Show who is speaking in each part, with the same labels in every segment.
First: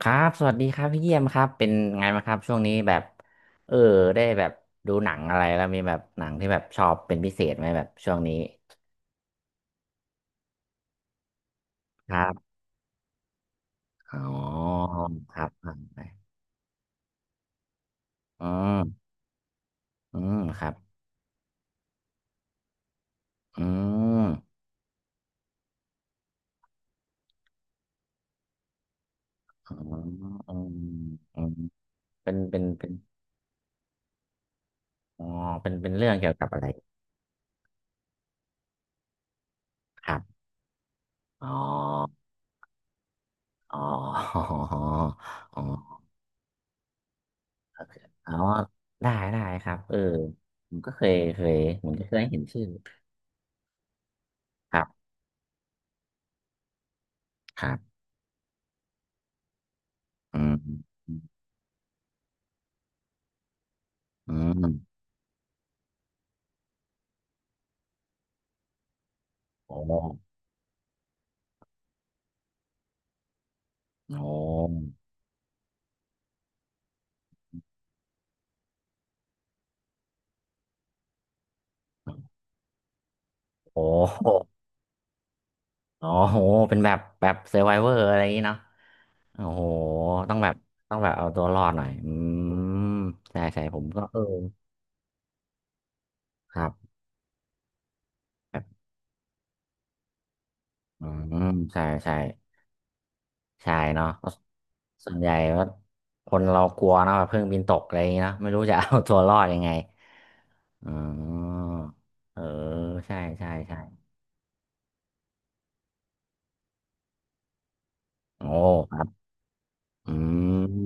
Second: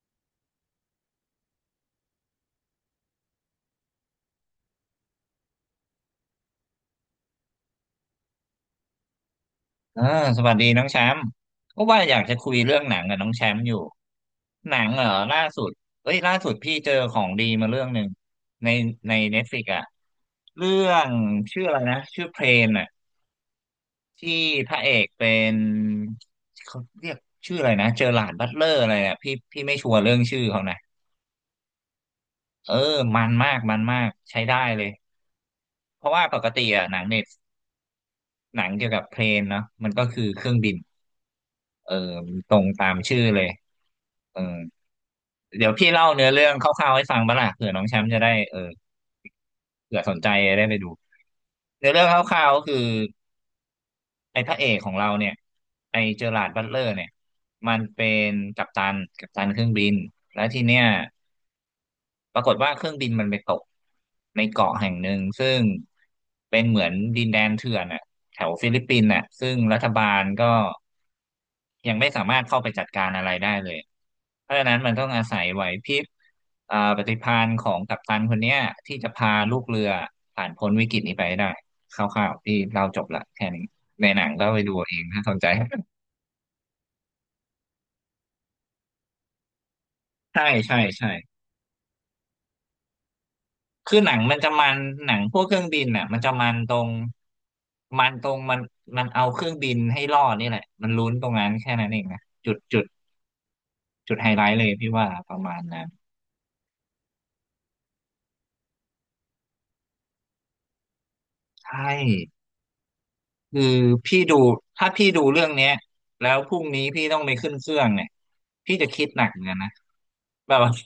Speaker 1: ครับสวัสดีครับพี่เยี่ยมครับเป็นไงบ้างครับช่วงนี้แบบเออได้แบบดูหนังอะไรแล้วมีแบบหนังที่แบบชอบเป็นพิเศษไหมแบบช่วงนี้
Speaker 2: เออสวัสดีน้องแชมป์ก็ว่า
Speaker 1: ค
Speaker 2: อยา
Speaker 1: รั
Speaker 2: กจะคุ
Speaker 1: บ
Speaker 2: ยเรื่องหนังกับน้องแชมป์อยู่
Speaker 1: อ๋
Speaker 2: ห
Speaker 1: อ
Speaker 2: นัง
Speaker 1: ค
Speaker 2: เหร
Speaker 1: รั
Speaker 2: อ
Speaker 1: บค
Speaker 2: ล่าสุด
Speaker 1: รั
Speaker 2: เอ้ย
Speaker 1: บ
Speaker 2: ล่าสุดพี่เจอของดีมาเรื่องหนึ่ง
Speaker 1: อื
Speaker 2: ใน
Speaker 1: ม
Speaker 2: เน็ตฟลิกอะ
Speaker 1: อืมครั
Speaker 2: เรื่
Speaker 1: บ
Speaker 2: องชื่ออะไรนะชื่อเพลนอะ
Speaker 1: อืม
Speaker 2: ที่พระเอกเป็นเขาเรียกชื่ออะไรนะเจอหลาร์ดบัตเลอร์อะไรอะพี่
Speaker 1: อื
Speaker 2: ไม่ชัวร์เรื่อง
Speaker 1: ม
Speaker 2: ชื่อ
Speaker 1: อื
Speaker 2: เขา
Speaker 1: ม
Speaker 2: นะ
Speaker 1: อืมเป็นเป็น
Speaker 2: เออ
Speaker 1: เป็น
Speaker 2: มันมากใช้ได้เลย
Speaker 1: อ๋อเป็น
Speaker 2: เพ
Speaker 1: เรื่อ
Speaker 2: ราะ
Speaker 1: ง
Speaker 2: ว่า
Speaker 1: เกี่ยว
Speaker 2: ป
Speaker 1: กั
Speaker 2: ก
Speaker 1: บอะ
Speaker 2: ติ
Speaker 1: ไร
Speaker 2: อะหนังเน็ตหนังเกี่ยวกับเพลนเนาะมันก็
Speaker 1: ครับ
Speaker 2: คือเครื่องบิน
Speaker 1: อ๋อ
Speaker 2: เออตรงตามชื่อเลย
Speaker 1: อ๋อ
Speaker 2: เอ
Speaker 1: อ๋
Speaker 2: อ
Speaker 1: ออ๋อ
Speaker 2: เดี๋ยวพี่เล่าเนื้อเรื่องคร่าวๆให้ฟังบ้างล่ะเผื่อน้องแชมป์จะได้
Speaker 1: อ๋อได้ได้ครับเออ
Speaker 2: เผื่อสนใจได้
Speaker 1: ผ
Speaker 2: ไป
Speaker 1: ม
Speaker 2: ดู
Speaker 1: ก็เคยเคยผ
Speaker 2: เนื้
Speaker 1: ม
Speaker 2: อเรื่
Speaker 1: ก็
Speaker 2: อง
Speaker 1: เค
Speaker 2: ค
Speaker 1: ยเห็น
Speaker 2: ร่าวๆ
Speaker 1: ชื่
Speaker 2: ก็
Speaker 1: อ
Speaker 2: คือไอ้พระเอ
Speaker 1: ค
Speaker 2: ก
Speaker 1: รั
Speaker 2: ของ
Speaker 1: บ
Speaker 2: เราเนี่ยไอ้เจอราร์ดบัตเลอร์เนี่ยมันเป็นกัปตันเครื่องบินแล้
Speaker 1: อื
Speaker 2: วทีเนี้ย
Speaker 1: ม
Speaker 2: ปรากฏว่าเครื่องบินมันไปตก
Speaker 1: อื
Speaker 2: ในเกาะแห่ง
Speaker 1: ม
Speaker 2: หนึ่งซึ่งเป็นเหมือนดินแดนเถื่อนอ่ะแถวฟิลิปปินส์อ่ะซึ่ง
Speaker 1: โอ้
Speaker 2: รัฐ
Speaker 1: โห
Speaker 2: บาลก็ยังไม่สามารถเข้าไปจัดการอะไรได้เลย
Speaker 1: โอ้โ
Speaker 2: เพราะฉะนั้นมันต้องอาศัยไหวพริบปฏิภาณของกัปตันคนเนี้ยที่จะพาลูกเรือผ่านพ้นวิกฤตนี้ไปให้ได้คร่าวๆที่เราจบละแค่นี้
Speaker 1: อ
Speaker 2: ในหนัง
Speaker 1: ้
Speaker 2: ก็ไปดูเอาเองถ้าสนใจ
Speaker 1: อ๋อโหเป็นแบบ แบบเซอร์ไวเวอร์อะไรอย่างนี้เนาะโอ้โห ต้อง
Speaker 2: ใช่
Speaker 1: แบบ
Speaker 2: ใช่
Speaker 1: ต้องแบ
Speaker 2: ใช่
Speaker 1: บเอาตัวรอดหน่อย อืมใช่ใช่ผม
Speaker 2: คือ
Speaker 1: ก็
Speaker 2: หนั
Speaker 1: เอ
Speaker 2: ง
Speaker 1: อ
Speaker 2: มันจะมันหนังพวกเครื่องบินน่ะมันจะมั
Speaker 1: ค
Speaker 2: น
Speaker 1: รั
Speaker 2: ต
Speaker 1: บ
Speaker 2: รงมันตรงมัน
Speaker 1: แบบ
Speaker 2: มันเอาเครื่องบินให้รอดนี่แหละมัน
Speaker 1: อื
Speaker 2: ลุ้นตรง
Speaker 1: ม
Speaker 2: นั้นแค่
Speaker 1: ใช่
Speaker 2: นั้นเอง
Speaker 1: ใช่
Speaker 2: นะ
Speaker 1: ใช่เนาะ
Speaker 2: จุดไฮ
Speaker 1: ก็
Speaker 2: ไลท์เลยพี่ว่า
Speaker 1: ส่วนให
Speaker 2: ป
Speaker 1: ญ่
Speaker 2: ระมา
Speaker 1: ก็
Speaker 2: ณนั้น
Speaker 1: คนเรากลัวเนอะแบบเครื่องบินตกอะไรอย่างนี้เนอะไม่รู้จะเอาตัวรอดยังไงอ๋อ
Speaker 2: ใช่
Speaker 1: เออ ใช่ใช่
Speaker 2: คือ
Speaker 1: ใช่
Speaker 2: พี่ดูถ้าพี่ดูเรื่องเนี้ยแล้วพรุ่งนี้พี่ต้องไปขึ้นเครื่องเนี่ย
Speaker 1: โอ้
Speaker 2: พี่จะ
Speaker 1: ครั
Speaker 2: คิ
Speaker 1: บ
Speaker 2: ดหนักเหมือนกันนะ
Speaker 1: อ
Speaker 2: แบบว่า
Speaker 1: ื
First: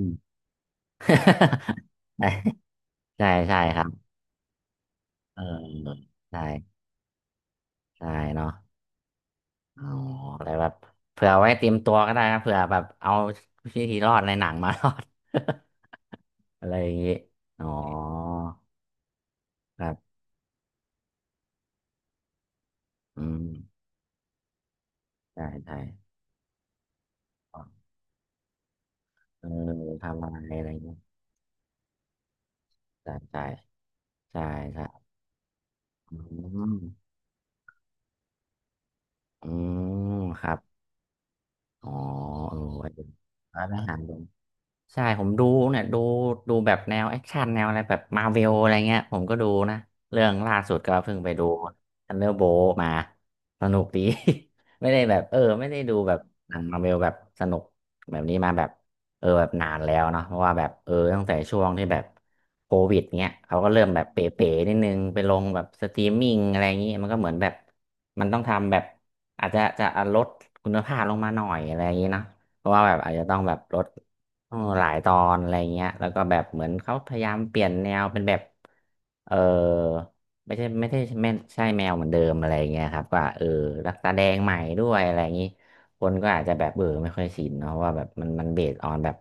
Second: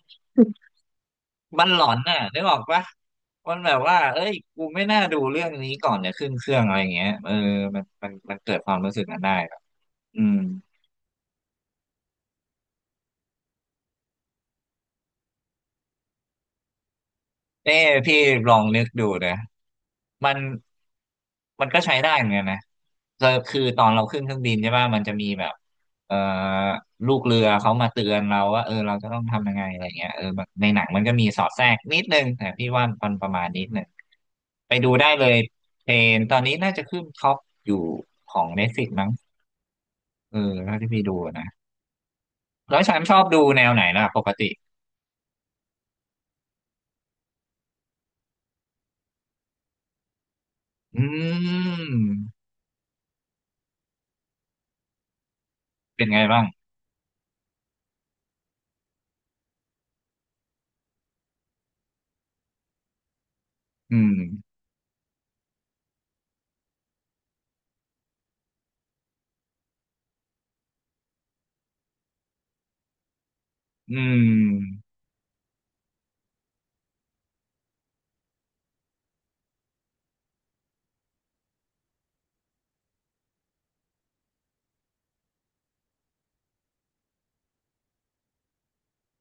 Speaker 2: มันหลอนน่ะ
Speaker 1: ม
Speaker 2: นึกออ กปะ
Speaker 1: ใช่
Speaker 2: มั
Speaker 1: ใช่
Speaker 2: นแบ
Speaker 1: ค
Speaker 2: บ
Speaker 1: รั
Speaker 2: ว่า
Speaker 1: บ
Speaker 2: เอ้ยกูไม่น่าดู
Speaker 1: เอ
Speaker 2: เรื่
Speaker 1: อ
Speaker 2: องนี้ก่อนเนี่ยขึ้น
Speaker 1: ใช่
Speaker 2: เครื่องอะไรอย่างเงี้ยเออมัน
Speaker 1: ใช่
Speaker 2: มันมัน
Speaker 1: เนาะ
Speaker 2: เกิดความรู้สึกนั้นได้แบบ
Speaker 1: อ๋อ
Speaker 2: อืม
Speaker 1: อะไรแบบเผื่อไว้เตรียมตัวก็ได้นะเผื่อแบบเอาวิธีรอดในหนังมา รอด อะไรอย่างงี้อ๋อ
Speaker 2: นี่พี่ลองนึกดูนะ
Speaker 1: ครับ
Speaker 2: มันมันก็ใช้ได้เหมือนกันนะ
Speaker 1: อื
Speaker 2: ก็
Speaker 1: ม
Speaker 2: คือตอนเราขึ้นเครื่องบินใช่ป่ะมันจะมี
Speaker 1: ใช่
Speaker 2: แบบ
Speaker 1: ใช่
Speaker 2: เอ่อลูกเรือเขามาเตือนเราว่าเออเราจะต้อง
Speaker 1: เอ
Speaker 2: ทำยังไงอะไร
Speaker 1: อ
Speaker 2: เงี้ยเอ
Speaker 1: ทำ
Speaker 2: อ
Speaker 1: อะไร
Speaker 2: แบบ
Speaker 1: อะ
Speaker 2: ใน
Speaker 1: ไรอ
Speaker 2: ห
Speaker 1: ย่า
Speaker 2: นั
Speaker 1: ง
Speaker 2: ง
Speaker 1: เงี้ย
Speaker 2: มันก็มีสอดแทรกนิดนึงแต่พี่ว่ามั
Speaker 1: ใช่
Speaker 2: นประ
Speaker 1: ใช่
Speaker 2: มาณนิดนึง
Speaker 1: ใช่
Speaker 2: ไป
Speaker 1: ใช่
Speaker 2: ดูได้เลยเพล
Speaker 1: อื
Speaker 2: นตอนนี้น่า
Speaker 1: ม
Speaker 2: จะขึ้นท็อปอยู่ของ Netflix มั้ง
Speaker 1: อืม
Speaker 2: เออ
Speaker 1: ครับ
Speaker 2: เท่าที่พี่ดูนะ
Speaker 1: อ๋อเออ
Speaker 2: แล้ว
Speaker 1: ไว้
Speaker 2: ฉัน
Speaker 1: เดี๋ยว
Speaker 2: ชอบดู
Speaker 1: ไว้
Speaker 2: แนว
Speaker 1: ไป
Speaker 2: ไหน
Speaker 1: หา
Speaker 2: ล่ะ
Speaker 1: ดู
Speaker 2: ปกติ
Speaker 1: ใช่ผมดูเนี่ยดูดูแบบแนวแอคชั่นแนวอะไรแบบมาเวลอะไรเงี้ยผมก็ดูนะเรื่องล่าสุดก็
Speaker 2: อื
Speaker 1: เพิ่งไปดูทันเดอ
Speaker 2: ม
Speaker 1: ร์โบมาสนุกดี ไม่ได้แบบเออไม่ได้ดู
Speaker 2: เป็น
Speaker 1: แบบ
Speaker 2: ไงบ้าง
Speaker 1: หนังมาเวลแบบสนุกแบบนี้มาแบบเออแบบนานแล้วเนาะเพราะว่าแบบเออตั้งแต่ช่วงที่แบบโควิดเงี้ยเขาก็เริ่ม
Speaker 2: อื
Speaker 1: แบบ
Speaker 2: ม
Speaker 1: เป๋ๆนิดนึงไปลงแบบสตรีมมิ่งอะไรอย่างงี้มันก็เหมือนแบบมันต้องทำแบบอาจจะลดคุณภาพลงมาหน่อยอะไรอย่างงี้เนาะเพราะว่าแบบอาจจะต้องแบบลด
Speaker 2: อืม
Speaker 1: โอหลายตอนอะไรเงี้ยแล้วก็แบบเหมือนเขาพยายามเปลี่ยนแนวเป็นแบบเออไม่ใช่ไม่ได้ไม่ใช่แมวเหมือนเดิมอะไรเงี้ยครับก็เออรักตาแดงใหม่ด้วยอะไรอย่างนี้คนก็อาจจะแบบเออไม่ค่อยชินเนาะว่าแบบมันมันเบสออนแบบ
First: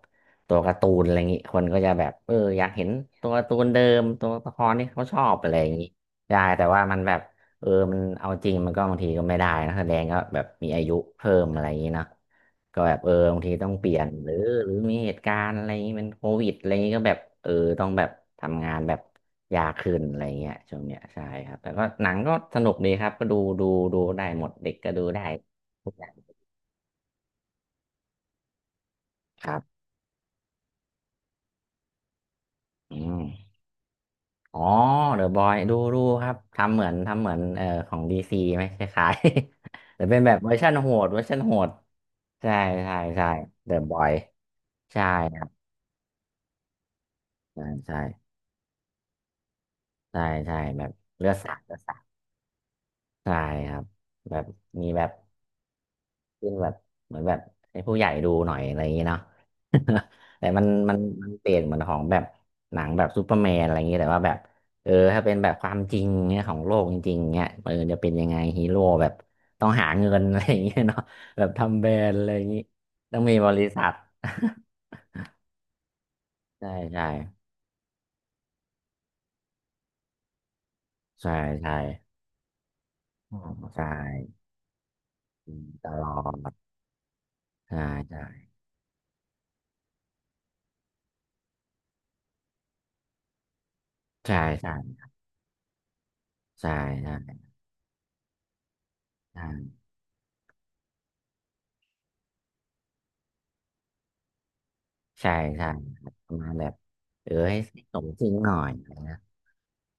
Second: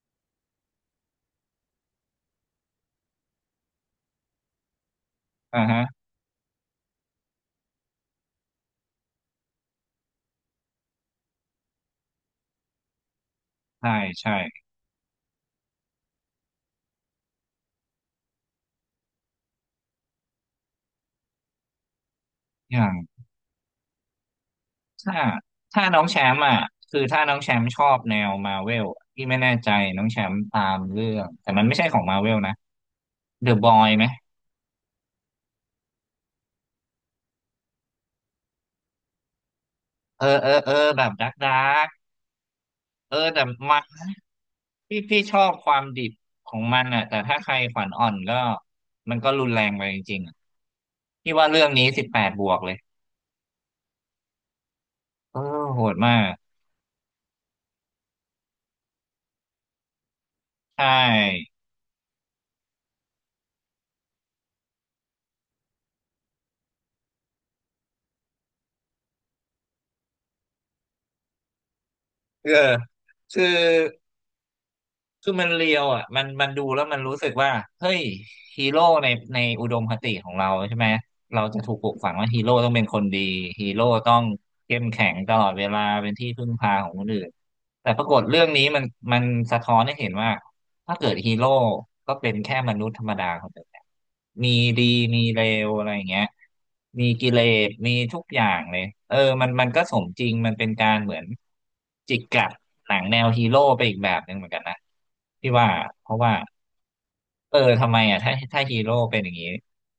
Speaker 1: ตัวการ์ตูนอะไรอย่างนี้คนก็จะแบบเอออยากเห็นตัวการ์ตูนเดิมตัวละครที่เขาชอบอะไร
Speaker 2: อ่า
Speaker 1: อย่าง
Speaker 2: ฮะ
Speaker 1: นี้ได้แต่ว่ามันแบบเออมันเอาจริงมันก็บางทีก็ไม่ได้นะแสดงก็แบบมีอายุเพิ่มอะไรอย่างนี้เนาะ ก็แบบเออบางทีต้องเป
Speaker 2: ใช่
Speaker 1: ลี่ยนหรื
Speaker 2: ใช่
Speaker 1: อหรือมีเหตุการณ์อะไรอย่างงี้เป็นโควิดอะไรอย่างงี้ก็แบบเออต้องแบบทำงานแบบยากขึ้นอะไรเงี้ยช่วงเนี้ยใช่ครับแต่ก็หนังก็สนุก
Speaker 2: อย่า
Speaker 1: ดี
Speaker 2: ง
Speaker 1: ครับก็ดูดูดูได้หมดเด็กก็ดู
Speaker 2: ถ้า
Speaker 1: ได้
Speaker 2: ถ้า
Speaker 1: ทุก
Speaker 2: น้
Speaker 1: อ
Speaker 2: อง
Speaker 1: ย่าง
Speaker 2: แชมป์อ่ะคือถ้าน้องแชมป์ชอบแนวมาเวลที่ไม่
Speaker 1: ค
Speaker 2: แน่
Speaker 1: รั
Speaker 2: ใจ
Speaker 1: บ
Speaker 2: น้องแชมป์ตามเรื่องแต่มันไม่ใช่ของมาเวลนะ
Speaker 1: อืม
Speaker 2: เดอะบอยไหม
Speaker 1: อ๋อเดอะบอยดูดูครับทำเหมือนทำเหมือนของดีซีไหมคล้ายๆ แต่เป็น
Speaker 2: เออ
Speaker 1: แบบเว
Speaker 2: เอ
Speaker 1: อ
Speaker 2: อ
Speaker 1: ร์ชั
Speaker 2: เอ
Speaker 1: น
Speaker 2: อ
Speaker 1: โห
Speaker 2: แบ
Speaker 1: ด
Speaker 2: บ
Speaker 1: เวอร์ชัน
Speaker 2: ดา
Speaker 1: โหด
Speaker 2: ร์ก
Speaker 1: ใช่ใช่
Speaker 2: เออ
Speaker 1: ใช่
Speaker 2: แต่
Speaker 1: เด
Speaker 2: มา
Speaker 1: อะบอย
Speaker 2: พี่
Speaker 1: ใช่
Speaker 2: พี่ช
Speaker 1: ค
Speaker 2: อ
Speaker 1: รับ
Speaker 2: บความดิบของมันอ่ะแต่ถ้าใคร
Speaker 1: ใช่
Speaker 2: ขวัญ
Speaker 1: ใช่
Speaker 2: อ่อนก็มันก็รุนแรงไปจริ
Speaker 1: ใช่
Speaker 2: งๆอะ
Speaker 1: ใช่แบบเลื
Speaker 2: พี่
Speaker 1: อด
Speaker 2: ว่า
Speaker 1: สาด
Speaker 2: เรื่อง
Speaker 1: เลือด
Speaker 2: นี้
Speaker 1: สา
Speaker 2: สิ
Speaker 1: ด
Speaker 2: บแปดบวกเลย
Speaker 1: ใช่ครับแบบมีแบบ
Speaker 2: เออโหดมาก
Speaker 1: ขึ้นแบบเหมือนแบบให้ผู้ใหญ่ดูหน่อยอะไรอย่างนี้เนาะ แต่มัน
Speaker 2: ใช
Speaker 1: มันมันเป
Speaker 2: ่
Speaker 1: ลี่ยนเหมือนของแบบหนังแบบซูเปอร์แมนอะไรอย่างนี้แต่ว่าแบบเออถ้าเป็นแบบความจริงเนี่ยของโลกจริงๆเนี่ยเออจะเป็นยังไงฮีโร่แบบต้องหาเงิน อะไรอย่างเงี้ยเนาะแบบทำแบรนด์อะไรอย่า
Speaker 2: เอ
Speaker 1: ง
Speaker 2: อ
Speaker 1: นี้ต้องมี
Speaker 2: คือ
Speaker 1: บริษัท
Speaker 2: คือมันเรียวอ่ะมันดู
Speaker 1: ใช่
Speaker 2: แล้วมัน
Speaker 1: ใช่
Speaker 2: รู้สึกว่าเฮ้ยฮีโร่ในอุดมคติของเราใช่ไหม
Speaker 1: ใช่
Speaker 2: เราจะ
Speaker 1: ใช่
Speaker 2: ถูกปลูกฝังว่าฮีโร่ต้องเป็นคนดี
Speaker 1: ออ
Speaker 2: ฮีโร่
Speaker 1: ใช่
Speaker 2: ต้องเข้มแข็งตลอดเวลา
Speaker 1: ตล
Speaker 2: เป็
Speaker 1: อ
Speaker 2: นที่พึ่ง
Speaker 1: ด
Speaker 2: พาของคนอื่น
Speaker 1: ใช่
Speaker 2: แต่ปรากฏ
Speaker 1: ใช่
Speaker 2: เรื่องนี้มันสะท้อนให้เห็นว่า ถ้าเกิดฮีโร่ก็เป็นแค่มนุษย์ธรรมดาคนหนึ่งน
Speaker 1: ใช่
Speaker 2: มี
Speaker 1: ใช่
Speaker 2: ดีมีเลวอะไรอย่างเงี้ย
Speaker 1: ใช่
Speaker 2: มีกิเลสมีทุกอย่างเลยเออ
Speaker 1: ใช่
Speaker 2: มันก็สมจริงมันเป็นการเหมือนจิกกัดหนังแนวฮีโร่ไปอีกแบบหนึ่งเหมือนกันนะ
Speaker 1: ใช่
Speaker 2: พี่
Speaker 1: ใช่
Speaker 2: ว่าเพราะ
Speaker 1: ป
Speaker 2: ว่า
Speaker 1: ระมาณแบบเออ
Speaker 2: เอ
Speaker 1: ให้
Speaker 2: อทำ
Speaker 1: ส
Speaker 2: ไม
Speaker 1: ม
Speaker 2: อ่ะ
Speaker 1: จริงหน่อ
Speaker 2: ถ้า
Speaker 1: ย
Speaker 2: ฮีโร่
Speaker 1: นะ
Speaker 2: เป็นอย่างนี้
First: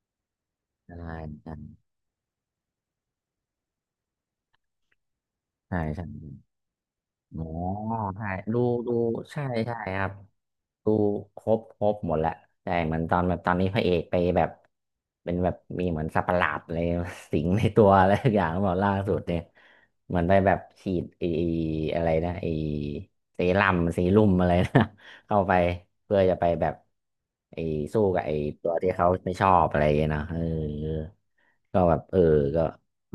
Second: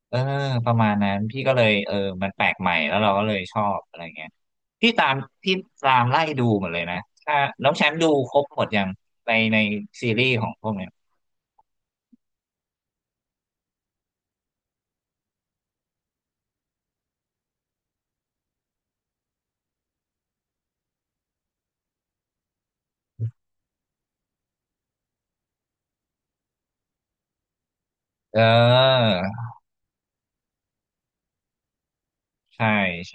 Speaker 2: เออประมาณนั้
Speaker 1: ใช่
Speaker 2: นพี่
Speaker 1: ใช่
Speaker 2: ก็เลยเออมันแปลกใหม่แล้วเราก็เลยชอบอะไรเงี้ยพี่ตามพี่
Speaker 1: ใช่
Speaker 2: ตามไล่
Speaker 1: ใช่
Speaker 2: ดูหมดเลยนะถ้า
Speaker 1: อ๋อ
Speaker 2: น้องแชมป์ดู
Speaker 1: ใช่
Speaker 2: ครบ
Speaker 1: ดู
Speaker 2: หมดยัง
Speaker 1: ดู
Speaker 2: ใน
Speaker 1: ใช่ใช่ครั
Speaker 2: ซี
Speaker 1: บ
Speaker 2: รีส์ของพวกเนี้
Speaker 1: ดู
Speaker 2: ย
Speaker 1: ครบครบหมดแหละใช่เหมือนตอนแบบตอนนี้พระเอกไปแบบเป็นแบบมีเหมือนสัตว์ประหลาดอะไร สิงในตัวอะไรทุกอย่างหมดล่าสุดเนี่ยเหมือนไปแบบฉีดไออะไรนะไอเซรั่มเซีรุ่มอะไรนะ เข้าไปเพื่อจะไปแบบไอสู้กับไอ
Speaker 2: เอ
Speaker 1: ตัวที่เขา
Speaker 2: อ
Speaker 1: ไม่ชอบอะไรอย่างเงี้ยเนาะเออก็แบบเออก็
Speaker 2: ใช่ใช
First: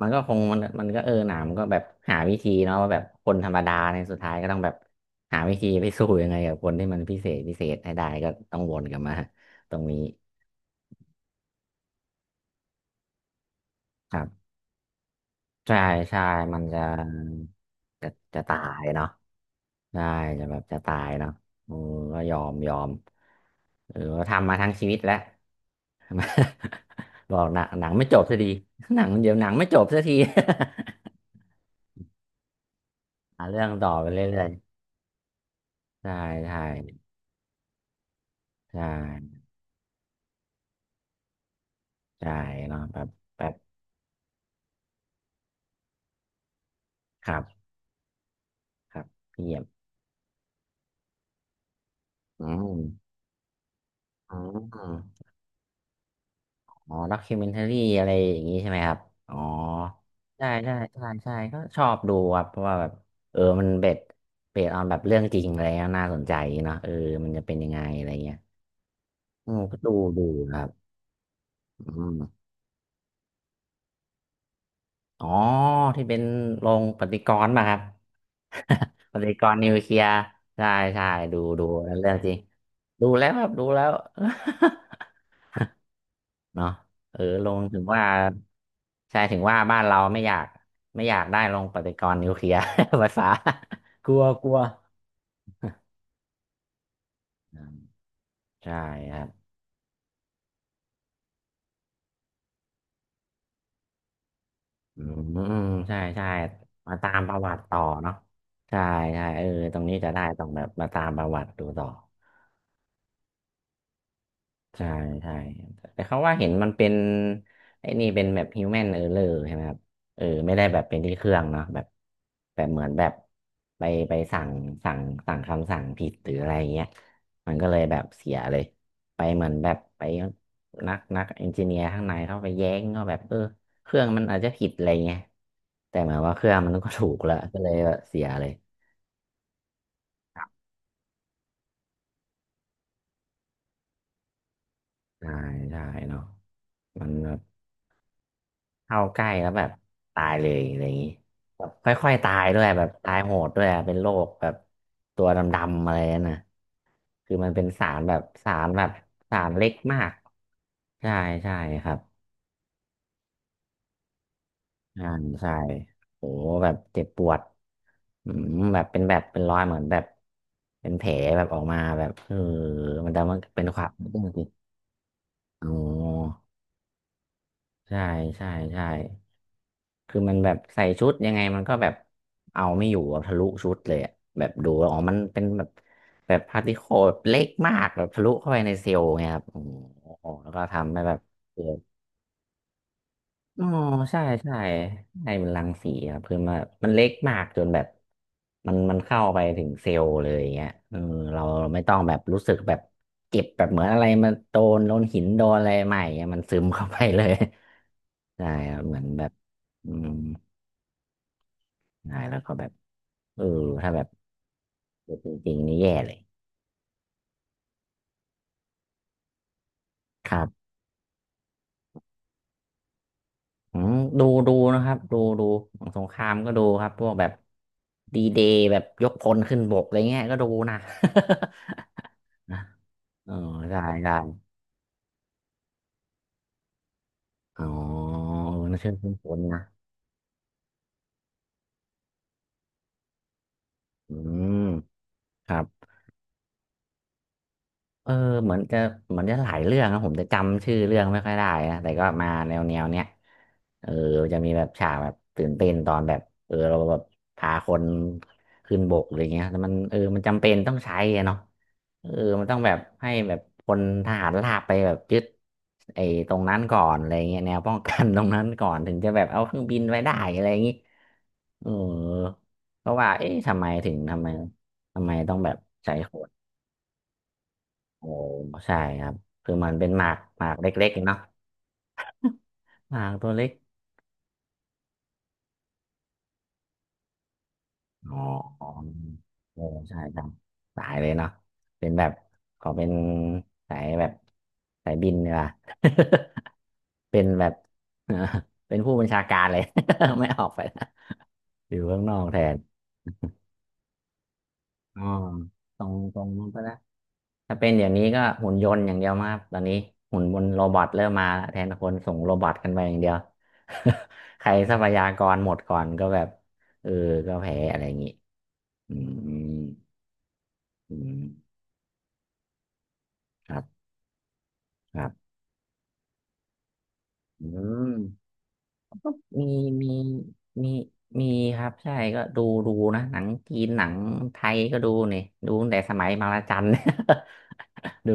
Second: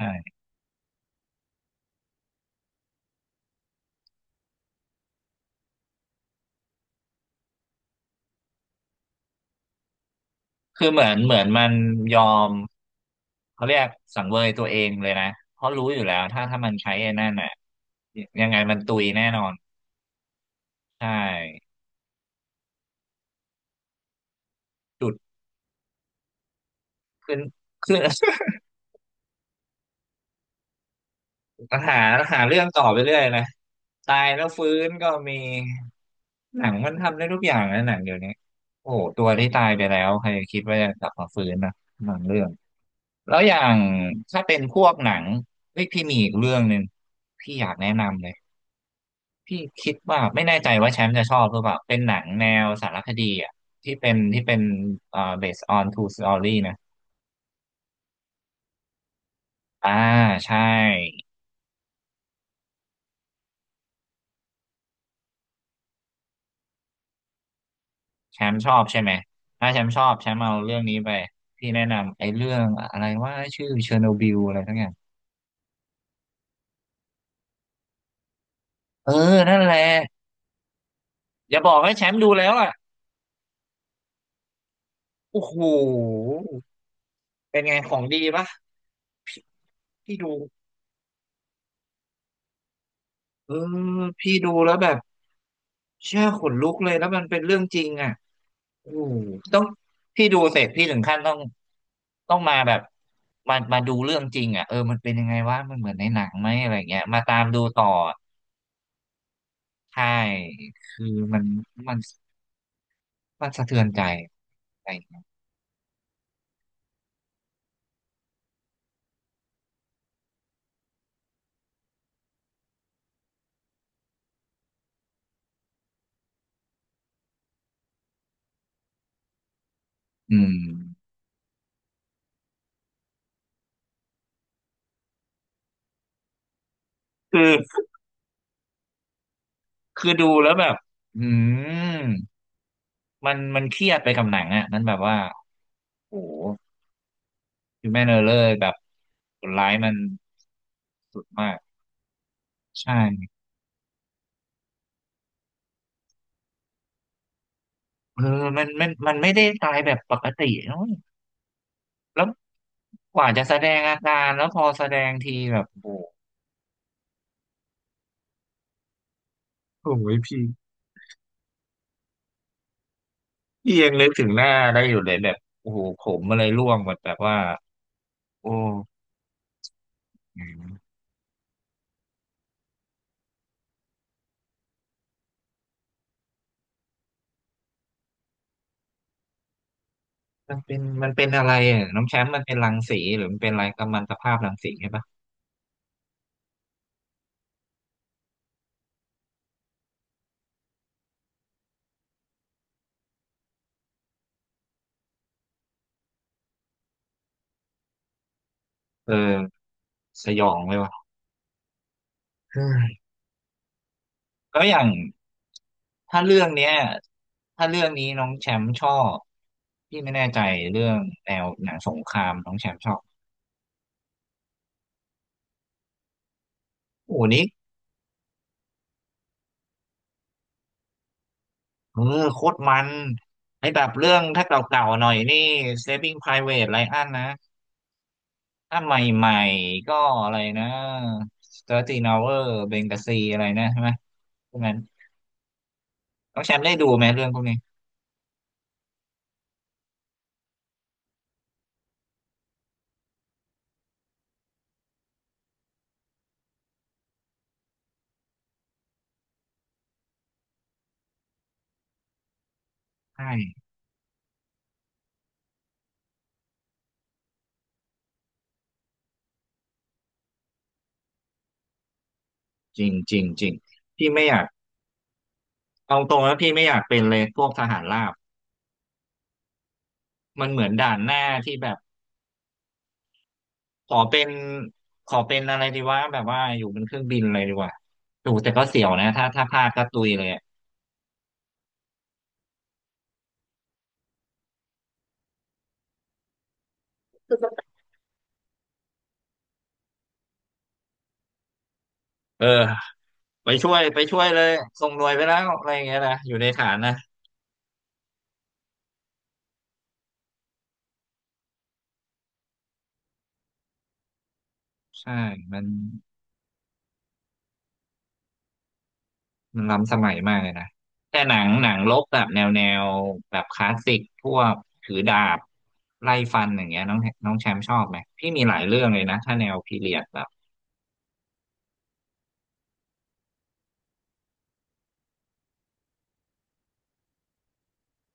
Speaker 1: มั
Speaker 2: ่
Speaker 1: นก็คงมันมันก็เออหนามันก็แบบหาวิธีเนาะว่าแบบคนธรรมดาในยสุดท้ายก็ต้องแบบหาวิธีไปสู้ยังไงกับคนที่มันพิเศษพิเศษให้ได้ก็ต้องวนกลับมาตรงนี้
Speaker 2: คือเหมือนมันยอมเขาเรียก
Speaker 1: ครั
Speaker 2: สังเวย
Speaker 1: บ
Speaker 2: ตัวเองเลยนะเพราะ
Speaker 1: ใช่
Speaker 2: รู้อยู่แล้
Speaker 1: ใช่
Speaker 2: ว
Speaker 1: มั
Speaker 2: ถ้า
Speaker 1: น
Speaker 2: มัน
Speaker 1: จะ
Speaker 2: ใช้ไอ้นั่นน่ะ
Speaker 1: จะจะ
Speaker 2: ยังไง
Speaker 1: ตา
Speaker 2: มัน
Speaker 1: ย
Speaker 2: ตุย
Speaker 1: เนาะ
Speaker 2: แน่นอน
Speaker 1: ใช่จะแบบจะตา
Speaker 2: ใช่
Speaker 1: ยเนาะอือก็ยอมยอมเออทำมาทั้งชีวิต
Speaker 2: จุ
Speaker 1: แล้
Speaker 2: ด
Speaker 1: ว บ
Speaker 2: ขึ้
Speaker 1: อ
Speaker 2: น
Speaker 1: กหนัง
Speaker 2: ขึ้น
Speaker 1: ไม่จบสักทีหนังเดี๋ยวหนังไม่จบสักที
Speaker 2: หาหาเรื่องต่อไปเรื่อย นะ
Speaker 1: หาเรื่องต่อไป
Speaker 2: ตาย
Speaker 1: เรื่
Speaker 2: แล้
Speaker 1: อ
Speaker 2: ว
Speaker 1: ย
Speaker 2: ฟื้นก็มี
Speaker 1: ๆใช่ใช่
Speaker 2: หนังมันทำได้ทุกอย่างนะหนังเดี๋ยวนี้
Speaker 1: ใช่
Speaker 2: โอ้โหตัวที่ตายไปแล้วใครจะคิดว่าจะกลับมาฟื้นนะหนัง
Speaker 1: ใช่
Speaker 2: เรื่อง
Speaker 1: เนาะแบบ
Speaker 2: แล้ว
Speaker 1: แบ
Speaker 2: อ
Speaker 1: บ
Speaker 2: ย่างถ้าเป็นพวกหนังเฮ้ยพี่มีอีกเรื่องหนึ่ง
Speaker 1: ครั
Speaker 2: พี่อ
Speaker 1: บ
Speaker 2: ยากแนะนำเลย
Speaker 1: ครับเยี่
Speaker 2: พี่
Speaker 1: ยม
Speaker 2: คิดว่าไม่แน่ใจว่าแชมป์จะชอบหรือเปล่าเป็นหนัง
Speaker 1: อื
Speaker 2: แนว
Speaker 1: ม
Speaker 2: สารคดีอ่ะ
Speaker 1: อื
Speaker 2: ที่เป็น
Speaker 1: ม
Speaker 2: based on true story นะ
Speaker 1: อ๋อด็อกิเมนทารี่อะไรอย่างงี้ใช่ไหมครับอ๋อ
Speaker 2: อ่า
Speaker 1: ใช่
Speaker 2: ใช่
Speaker 1: ใช่ใช่ใช่ก็ชอบดูครับเพราะว่าแบบเออมันเบ็ดเบ็ดออนแบบเรื่องจริงอะไรเงี้ยน่าสนใจเนาะเออมันจะเป็นยังไงอะไรเงี้ย
Speaker 2: แชมป์ชอบใช่ไหม
Speaker 1: อืม
Speaker 2: ถ้า
Speaker 1: ก็
Speaker 2: แชม
Speaker 1: ดู
Speaker 2: ป์ชอบ
Speaker 1: ดู
Speaker 2: แชมป์เอา
Speaker 1: ครับ
Speaker 2: เรื่องนี้ไปพี่แนะ
Speaker 1: อืม
Speaker 2: นำไอ้เรื่องอะไรว่าชื่อเชอร์โนบิลอะไรทั้งอย่าง
Speaker 1: อ๋อที่เป็นโรงปฏิกรณ์ป่ะครับ
Speaker 2: เอ อ
Speaker 1: ปฏิกร
Speaker 2: นั่
Speaker 1: ณ์
Speaker 2: น
Speaker 1: นิ
Speaker 2: แห
Speaker 1: ว
Speaker 2: ละ
Speaker 1: เคลียร์ใช่ใช่ดู
Speaker 2: อย่า
Speaker 1: ดู
Speaker 2: บอกให้แช
Speaker 1: เรื่อ
Speaker 2: ม
Speaker 1: ง
Speaker 2: ป์
Speaker 1: จ
Speaker 2: ดู
Speaker 1: ริง
Speaker 2: แล้วอ่ะ
Speaker 1: ดูแล้วครับดูแล้ว
Speaker 2: โอ้โห
Speaker 1: เนาะเออล
Speaker 2: เป็
Speaker 1: ง
Speaker 2: นไง
Speaker 1: ถึง
Speaker 2: ขอ
Speaker 1: ว่า
Speaker 2: งดีปะ
Speaker 1: ใช่ถึงว่าบ้านเรา
Speaker 2: พี่
Speaker 1: ไม่อ
Speaker 2: ดู
Speaker 1: ยากไม่อยากได้ลงปฏิกรณ์นิวเคลียร์ ภาษา
Speaker 2: เออ
Speaker 1: กลัว
Speaker 2: พี่
Speaker 1: ก
Speaker 2: ดู
Speaker 1: ลัว
Speaker 2: แล้วแบบเชื่อขนลุกเลยแล้วมันเป็นเรื่
Speaker 1: อื
Speaker 2: อง
Speaker 1: ม
Speaker 2: จริงอ่ะ
Speaker 1: ใช่
Speaker 2: โอ้โห
Speaker 1: ครับ
Speaker 2: ต้องพี่ดูเสร็จพี่ถึงขั้นต้องต้องมาแบบมามาดูเรื่องจริงอ่ะเออมัน
Speaker 1: อื
Speaker 2: เป็
Speaker 1: ม
Speaker 2: นยังไง
Speaker 1: อื
Speaker 2: วะ
Speaker 1: ม
Speaker 2: มันเหมือ
Speaker 1: ใช่
Speaker 2: นในหนั
Speaker 1: ใช่
Speaker 2: งไหมอะไร
Speaker 1: มา
Speaker 2: เงี้ย
Speaker 1: ตาม
Speaker 2: มา
Speaker 1: ป
Speaker 2: ตา
Speaker 1: ระ
Speaker 2: ม
Speaker 1: วั
Speaker 2: ดู
Speaker 1: ติต่อ
Speaker 2: ต่อ
Speaker 1: เนาะใช่ใช่เออตรงนี้
Speaker 2: ใช่
Speaker 1: จะได้ต้องแบบมาตา
Speaker 2: คือ
Speaker 1: มประ
Speaker 2: มั
Speaker 1: วั
Speaker 2: น
Speaker 1: ติดูต่อ
Speaker 2: มันมันสะเทือนใจอะ
Speaker 1: ใช่
Speaker 2: ไรเงี้ย
Speaker 1: ใช่แต่เขาว่าเห็นมันเป็นไอ้นี่เป็นแบบฮิวแมนเออร์เลอร์ใช่ไหมครับเออไม่ได้แบบเป็นที่เครื่องเนาะแบบแบบเหมือนแบบไปไปสั่งสั่งสั่งคำสั่งผิดหรืออะไรเงี้ยมันก็เลยแบบเสียเลยไปเหมือนแบบไป
Speaker 2: อื
Speaker 1: นัก
Speaker 2: ม
Speaker 1: นักเอนจิเนียร์ข้างในเข้าไปแย้งก็แบบเออเครื่องมันอาจจะผิดอะไรเงี้ยแต่เหมือนว่าเครื่องมันก็ถูกแล้ว
Speaker 2: คือ
Speaker 1: ก็เลยแบบเสียเลย
Speaker 2: คือดูแล้วแบบอืมมันมันเครียดไปกับหนังอ่ะมันแบบว่า
Speaker 1: ใช่ใช่
Speaker 2: โอ้
Speaker 1: เนาะ
Speaker 2: โห
Speaker 1: มันแบบ
Speaker 2: คือแม่เนอร์เลอร์แบบ
Speaker 1: เข้าใกล้
Speaker 2: ค
Speaker 1: แล้ว
Speaker 2: น
Speaker 1: แบ
Speaker 2: ร้า
Speaker 1: บ
Speaker 2: ยมัน
Speaker 1: ตายเลยอะไรอย่างนี้
Speaker 2: สุดมาก
Speaker 1: แบบค่อยๆตายด้วยแบบ
Speaker 2: ใช่
Speaker 1: ตายโหดด้วยอะเป็นโรคแบบตัวดำๆอะไรนั่นนะคือมันเป็นสารแบ
Speaker 2: เอ
Speaker 1: บ
Speaker 2: อ
Speaker 1: สา
Speaker 2: มั
Speaker 1: ร
Speaker 2: น
Speaker 1: แบ
Speaker 2: มั
Speaker 1: บ
Speaker 2: นมันไม่
Speaker 1: สา
Speaker 2: ได้
Speaker 1: รเล็
Speaker 2: ตา
Speaker 1: ก
Speaker 2: ยแบ
Speaker 1: มา
Speaker 2: บ
Speaker 1: ก
Speaker 2: ปกติเนอะ
Speaker 1: ใช่ใช่ครับ
Speaker 2: แล้วกว่าจะแสดงอาการแล้วพอแสด
Speaker 1: อ่า
Speaker 2: งที
Speaker 1: ใช่
Speaker 2: แบบโอ้โห
Speaker 1: โหแบบเจ็บปวดอืมแบบเป็นแบบเป็นรอยเหมือน
Speaker 2: โอ้
Speaker 1: แบบ
Speaker 2: ยพี่
Speaker 1: เป็นแผลแบบออกมาแบบเออมันแต่มันเป็น
Speaker 2: พี่
Speaker 1: ควา
Speaker 2: ยั
Speaker 1: ม
Speaker 2: ง นึกถึง
Speaker 1: จ
Speaker 2: ห
Speaker 1: ริง
Speaker 2: น้าได้อยู่เลยแบบ
Speaker 1: อ๋
Speaker 2: โอ้
Speaker 1: อ
Speaker 2: โหผมอะไรร่วงหมดแบบว่า
Speaker 1: ใช่ใช่
Speaker 2: โอ้
Speaker 1: ใช่ คือมัน
Speaker 2: อื
Speaker 1: แบบใส่
Speaker 2: ม
Speaker 1: ชุดยังไงมันก็แบบเอาไม่อยู่อะทะลุชุดเลยอะแบบดูแล้วอ๋อมันเป็นแบบแบบพาร์ติเคิลเล็กมากแบบทะลุเข้าไปในเซลล์ไงครับโอ้โหแล้ว
Speaker 2: มัน
Speaker 1: ก็
Speaker 2: เป็น
Speaker 1: ทำให้
Speaker 2: มั
Speaker 1: แบ
Speaker 2: น
Speaker 1: บ
Speaker 2: เป็นอะไร
Speaker 1: เกิด
Speaker 2: อ่ะน้องแชมป์มันเป็นรังสีหรือมันเป็นอะ
Speaker 1: อ๋
Speaker 2: ไร
Speaker 1: อ
Speaker 2: กัมมันต
Speaker 1: ใช่
Speaker 2: ภาพรั
Speaker 1: ใช่
Speaker 2: งสีใช่ปะ
Speaker 1: ใช่มันรังสีครับคือมันเล็กมากจนแบบมันเข้าไปถึงเซลล์เลยอย่างเงี้ยเออเราไม่ต้องแบบรู้สึกแบบเจ็บแบบเหมือนอะไรมันโดนหินโดนอะไรใหม่เงี้ยมันซึมเข้าไปเลย ใช่ครับเหมือน
Speaker 2: เอ
Speaker 1: แบบ
Speaker 2: อ
Speaker 1: อืม
Speaker 2: สยองเลยว่ะ
Speaker 1: ใช่แล้วก็
Speaker 2: เฮ้
Speaker 1: แบบ
Speaker 2: ย
Speaker 1: เออถ้าแบบ
Speaker 2: แล้วอย่าง
Speaker 1: จริงๆนี่แย่เลย
Speaker 2: ถ้าเรื่องเนี้ยถ้าเรื่องนี้น้องแชมป์ชอบพี่ไม่แน่
Speaker 1: ค
Speaker 2: ใจ
Speaker 1: รับ
Speaker 2: เรื่องแนวหนังสงครามน้องแชมป์ชอบ
Speaker 1: อืมดูดูนะครับดูดูของสงครามก็ดูครับพวก
Speaker 2: โอ้โห
Speaker 1: แบบ
Speaker 2: นี่
Speaker 1: ดีเดย์แบบยกพลขึ้นบกอะไรเงี้ยก็ดูนะ
Speaker 2: เออโคตรมัน
Speaker 1: อ๋อ
Speaker 2: ไอ้
Speaker 1: ได้
Speaker 2: แบบเรื่
Speaker 1: ได้
Speaker 2: องถ้าเก่าๆหน่อยนี่ Saving Private Ryan นะ
Speaker 1: อ๋อเออน่า
Speaker 2: ถ้าใ
Speaker 1: ชื่นชม
Speaker 2: ห
Speaker 1: ค
Speaker 2: ม่
Speaker 1: นนะ
Speaker 2: ๆก็อะไรนะ13 Hour Benghazi อะไรนะใช่ไหม
Speaker 1: อื
Speaker 2: พ
Speaker 1: ม
Speaker 2: วกนั้น
Speaker 1: ครับ
Speaker 2: น้องแชมป์ได้ดูไหมเรื่องพวกนี้
Speaker 1: เออเหมือนจะเหมือนจะหลายเรื่องนะผมจะจำชื่อเรื่องไม่ค่อยได้นะแต่ก็มาแนวแนวเนี้ยเออจะมีแบบฉากแบบตื่นเต้นตอนแบบเออเราแบบพาคนขึ้นบกอะไรเงี้ยแต่มันเออมันจำเป็นต้องใช้อะเนาะเออมันต้องแบบให้แบบ
Speaker 2: ใช่
Speaker 1: คนทหารราบไปแบบยึดไอ้ตรงนั้นก่อนอะไรเงี้ยแนวป้องกัน ตรงนั้นก่อนถึงจะแบบเอาเครื่องบินไว้ได้อะไรอย่างงี้เออ
Speaker 2: จ
Speaker 1: เพ
Speaker 2: ริง
Speaker 1: ราะว่า
Speaker 2: จริง
Speaker 1: เอ๊ะ
Speaker 2: จริง
Speaker 1: ทำไมถึง
Speaker 2: พี่
Speaker 1: ทำ
Speaker 2: ไม่
Speaker 1: ไม
Speaker 2: อยาก
Speaker 1: ทำไมต้องแบบใช้
Speaker 2: เอา
Speaker 1: โค
Speaker 2: ตรงแล้วพี่ไม่อยากเป็นเลยพวกทหารรา
Speaker 1: โอ้
Speaker 2: บ
Speaker 1: ใช่ครับคือมันเป็นหมากห
Speaker 2: มั
Speaker 1: มา
Speaker 2: น
Speaker 1: ก
Speaker 2: เหมือน
Speaker 1: เล็ก
Speaker 2: ด่าน
Speaker 1: ๆ
Speaker 2: ห
Speaker 1: เนาะ
Speaker 2: น้าที่แบบ
Speaker 1: หมากตัวเล็ก
Speaker 2: ขอเป็นขอเป็นอะไรดีวะแบบว่าอยู่บนเครื่องบินอะไรดีกว่า
Speaker 1: อ๋
Speaker 2: ดูแต่ก็เสี่
Speaker 1: อ
Speaker 2: ยวนะถ้าถ้าพ
Speaker 1: โอ้
Speaker 2: ลาดก็
Speaker 1: ใช่
Speaker 2: ตุย
Speaker 1: ค
Speaker 2: เล
Speaker 1: รับ
Speaker 2: ยอะ
Speaker 1: สายเลยเนาะเป็นแบบขอเป็นสายแบบสายบินเนีกว่ย เป็นแบบ เออเป็นผู้บัญชาการเลย ไม่ออกไปนะอยู่ข้างนอกแท
Speaker 2: เออ
Speaker 1: น
Speaker 2: ไปช่วยไปช่วยเลยส่ง
Speaker 1: อ๋
Speaker 2: ห
Speaker 1: อ
Speaker 2: น่วยไปแล้วอะไรอ
Speaker 1: ต
Speaker 2: ย่า
Speaker 1: ร
Speaker 2: ง
Speaker 1: ง
Speaker 2: เงี้ยนะ
Speaker 1: ตรง
Speaker 2: อยู่
Speaker 1: นู้
Speaker 2: ใน
Speaker 1: นก็
Speaker 2: ฐา
Speaker 1: ได้
Speaker 2: นนะ
Speaker 1: ถ้าเป็นเดี๋ยวนี้ก็หุ่นยนต์อย่างเดียวมากครับตอนนี้หุ่นบนโรบอทเริ่มมาแล้วแทนคนส่งโรบอทกันไปอย่างเดียว ใครทรัพยา
Speaker 2: ใช่
Speaker 1: กรหมด
Speaker 2: มัน
Speaker 1: ก่อนก็แบบเออก็แพ้อะไรอย่างนี้อืม
Speaker 2: มันล้ำสมัยมากเลยนะ
Speaker 1: อื
Speaker 2: แต่หนัง
Speaker 1: ม
Speaker 2: หนังรบแบบแนวแนวแบบ
Speaker 1: ค
Speaker 2: ค
Speaker 1: รั
Speaker 2: ลาส
Speaker 1: บ
Speaker 2: สิกพวกถื
Speaker 1: ค
Speaker 2: อ
Speaker 1: รั
Speaker 2: ดา
Speaker 1: บ
Speaker 2: บไล่ฟันอย่างเงี้ยน้องน้อง
Speaker 1: อื
Speaker 2: แชมป์ชอบ
Speaker 1: ม
Speaker 2: ไหมพี่มีหลายเรื่องเลย
Speaker 1: ก็
Speaker 2: นะถ้า
Speaker 1: มี
Speaker 2: แนวพี
Speaker 1: มี
Speaker 2: เรียดแบบ
Speaker 1: มีมีครับใช่ก็ดูดูนะหนังจีนหนังไทยก็ดูนี่ดูตั้งแต่สมัยมาลาจัน ดู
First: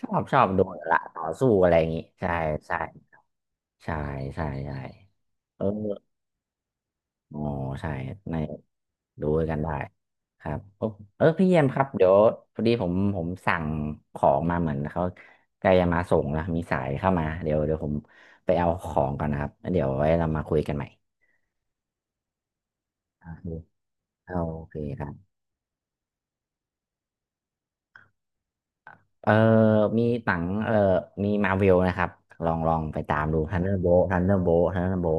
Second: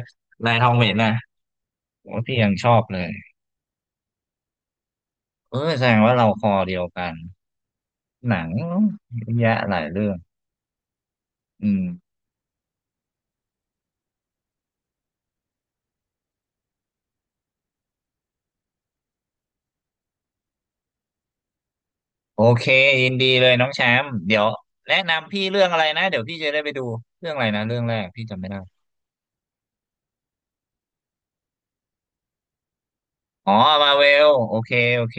Speaker 1: ช
Speaker 2: ะ
Speaker 1: อบชอบ
Speaker 2: นาย
Speaker 1: ดู
Speaker 2: ทองเหม็
Speaker 1: ละ
Speaker 2: นนะ
Speaker 1: ต่อสู้อะไรอย่างนี้
Speaker 2: โอ้
Speaker 1: ใช่
Speaker 2: พี่ยังชอ
Speaker 1: ใช่
Speaker 2: บเลย
Speaker 1: ใช่ใช่ใช่
Speaker 2: เออ
Speaker 1: เออ
Speaker 2: แสดงว่าเราคอเดียวกัน
Speaker 1: อ๋อใช่ใน
Speaker 2: หนังเย
Speaker 1: ดู
Speaker 2: อะ
Speaker 1: กั
Speaker 2: แยะ
Speaker 1: นได้
Speaker 2: หลายเรื่อง
Speaker 1: ครับโอ้เออพี่เยี่ยม
Speaker 2: อื
Speaker 1: ค
Speaker 2: ม
Speaker 1: รับเดี๋ยวพอดีผมสั่งของมาเหมือนเขาใกล้จะมาส่งแล้วมีสายเข้ามาเดี๋ยวเดี๋ยวผมไปเอาของก่อนนะครับแล้วเดี๋ยวไว้เรามาคุยกันใหม่
Speaker 2: โอเคยิน
Speaker 1: โอ
Speaker 2: ดี
Speaker 1: เค
Speaker 2: เลยน้องแชมป์เดี๋
Speaker 1: เอา
Speaker 2: ยว
Speaker 1: โอเค
Speaker 2: แนะ
Speaker 1: ครับ
Speaker 2: นำพี่เรื่องอะไรนะเดี๋ยวพี่จะได้ไปดูเรื่องอะไรนะเรื่องแรกพี่จำไม่ได้
Speaker 1: เออมีหนังเออมีมาเวลนะครับลองลองไปตามดู
Speaker 2: อ๋อ
Speaker 1: ทันเดอร์โบ
Speaker 2: มาเว
Speaker 1: ทัน
Speaker 2: ล
Speaker 1: เดอร์โบ
Speaker 2: โอเค
Speaker 1: ทันเดอร์
Speaker 2: โอ
Speaker 1: โบ
Speaker 2: เค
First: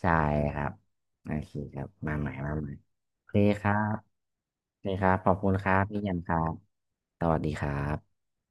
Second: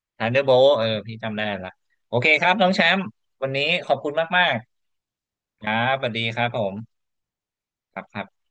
Speaker 1: ใช่
Speaker 2: ทันเดอร์โบ
Speaker 1: ครับ
Speaker 2: เออพี่
Speaker 1: โอ
Speaker 2: จำได้
Speaker 1: เค
Speaker 2: ละ
Speaker 1: ครับ
Speaker 2: โอ
Speaker 1: มาให
Speaker 2: เค
Speaker 1: ม่
Speaker 2: ครั
Speaker 1: มา
Speaker 2: บ
Speaker 1: ให
Speaker 2: น้อ
Speaker 1: ม่
Speaker 2: งแชมป์
Speaker 1: โอเค
Speaker 2: วัน
Speaker 1: ค
Speaker 2: นี้
Speaker 1: รั
Speaker 2: ข
Speaker 1: บ
Speaker 2: อบคุณมาก
Speaker 1: นี่ครับ ขอบคุณ
Speaker 2: ๆค
Speaker 1: ค
Speaker 2: รั
Speaker 1: รับ
Speaker 2: บ
Speaker 1: พี่
Speaker 2: ส
Speaker 1: แย
Speaker 2: วัส
Speaker 1: ม
Speaker 2: ดี
Speaker 1: ครั
Speaker 2: ครับ
Speaker 1: บ
Speaker 2: ผม
Speaker 1: สวัสดีครั
Speaker 2: ครับครั
Speaker 1: บ
Speaker 2: บ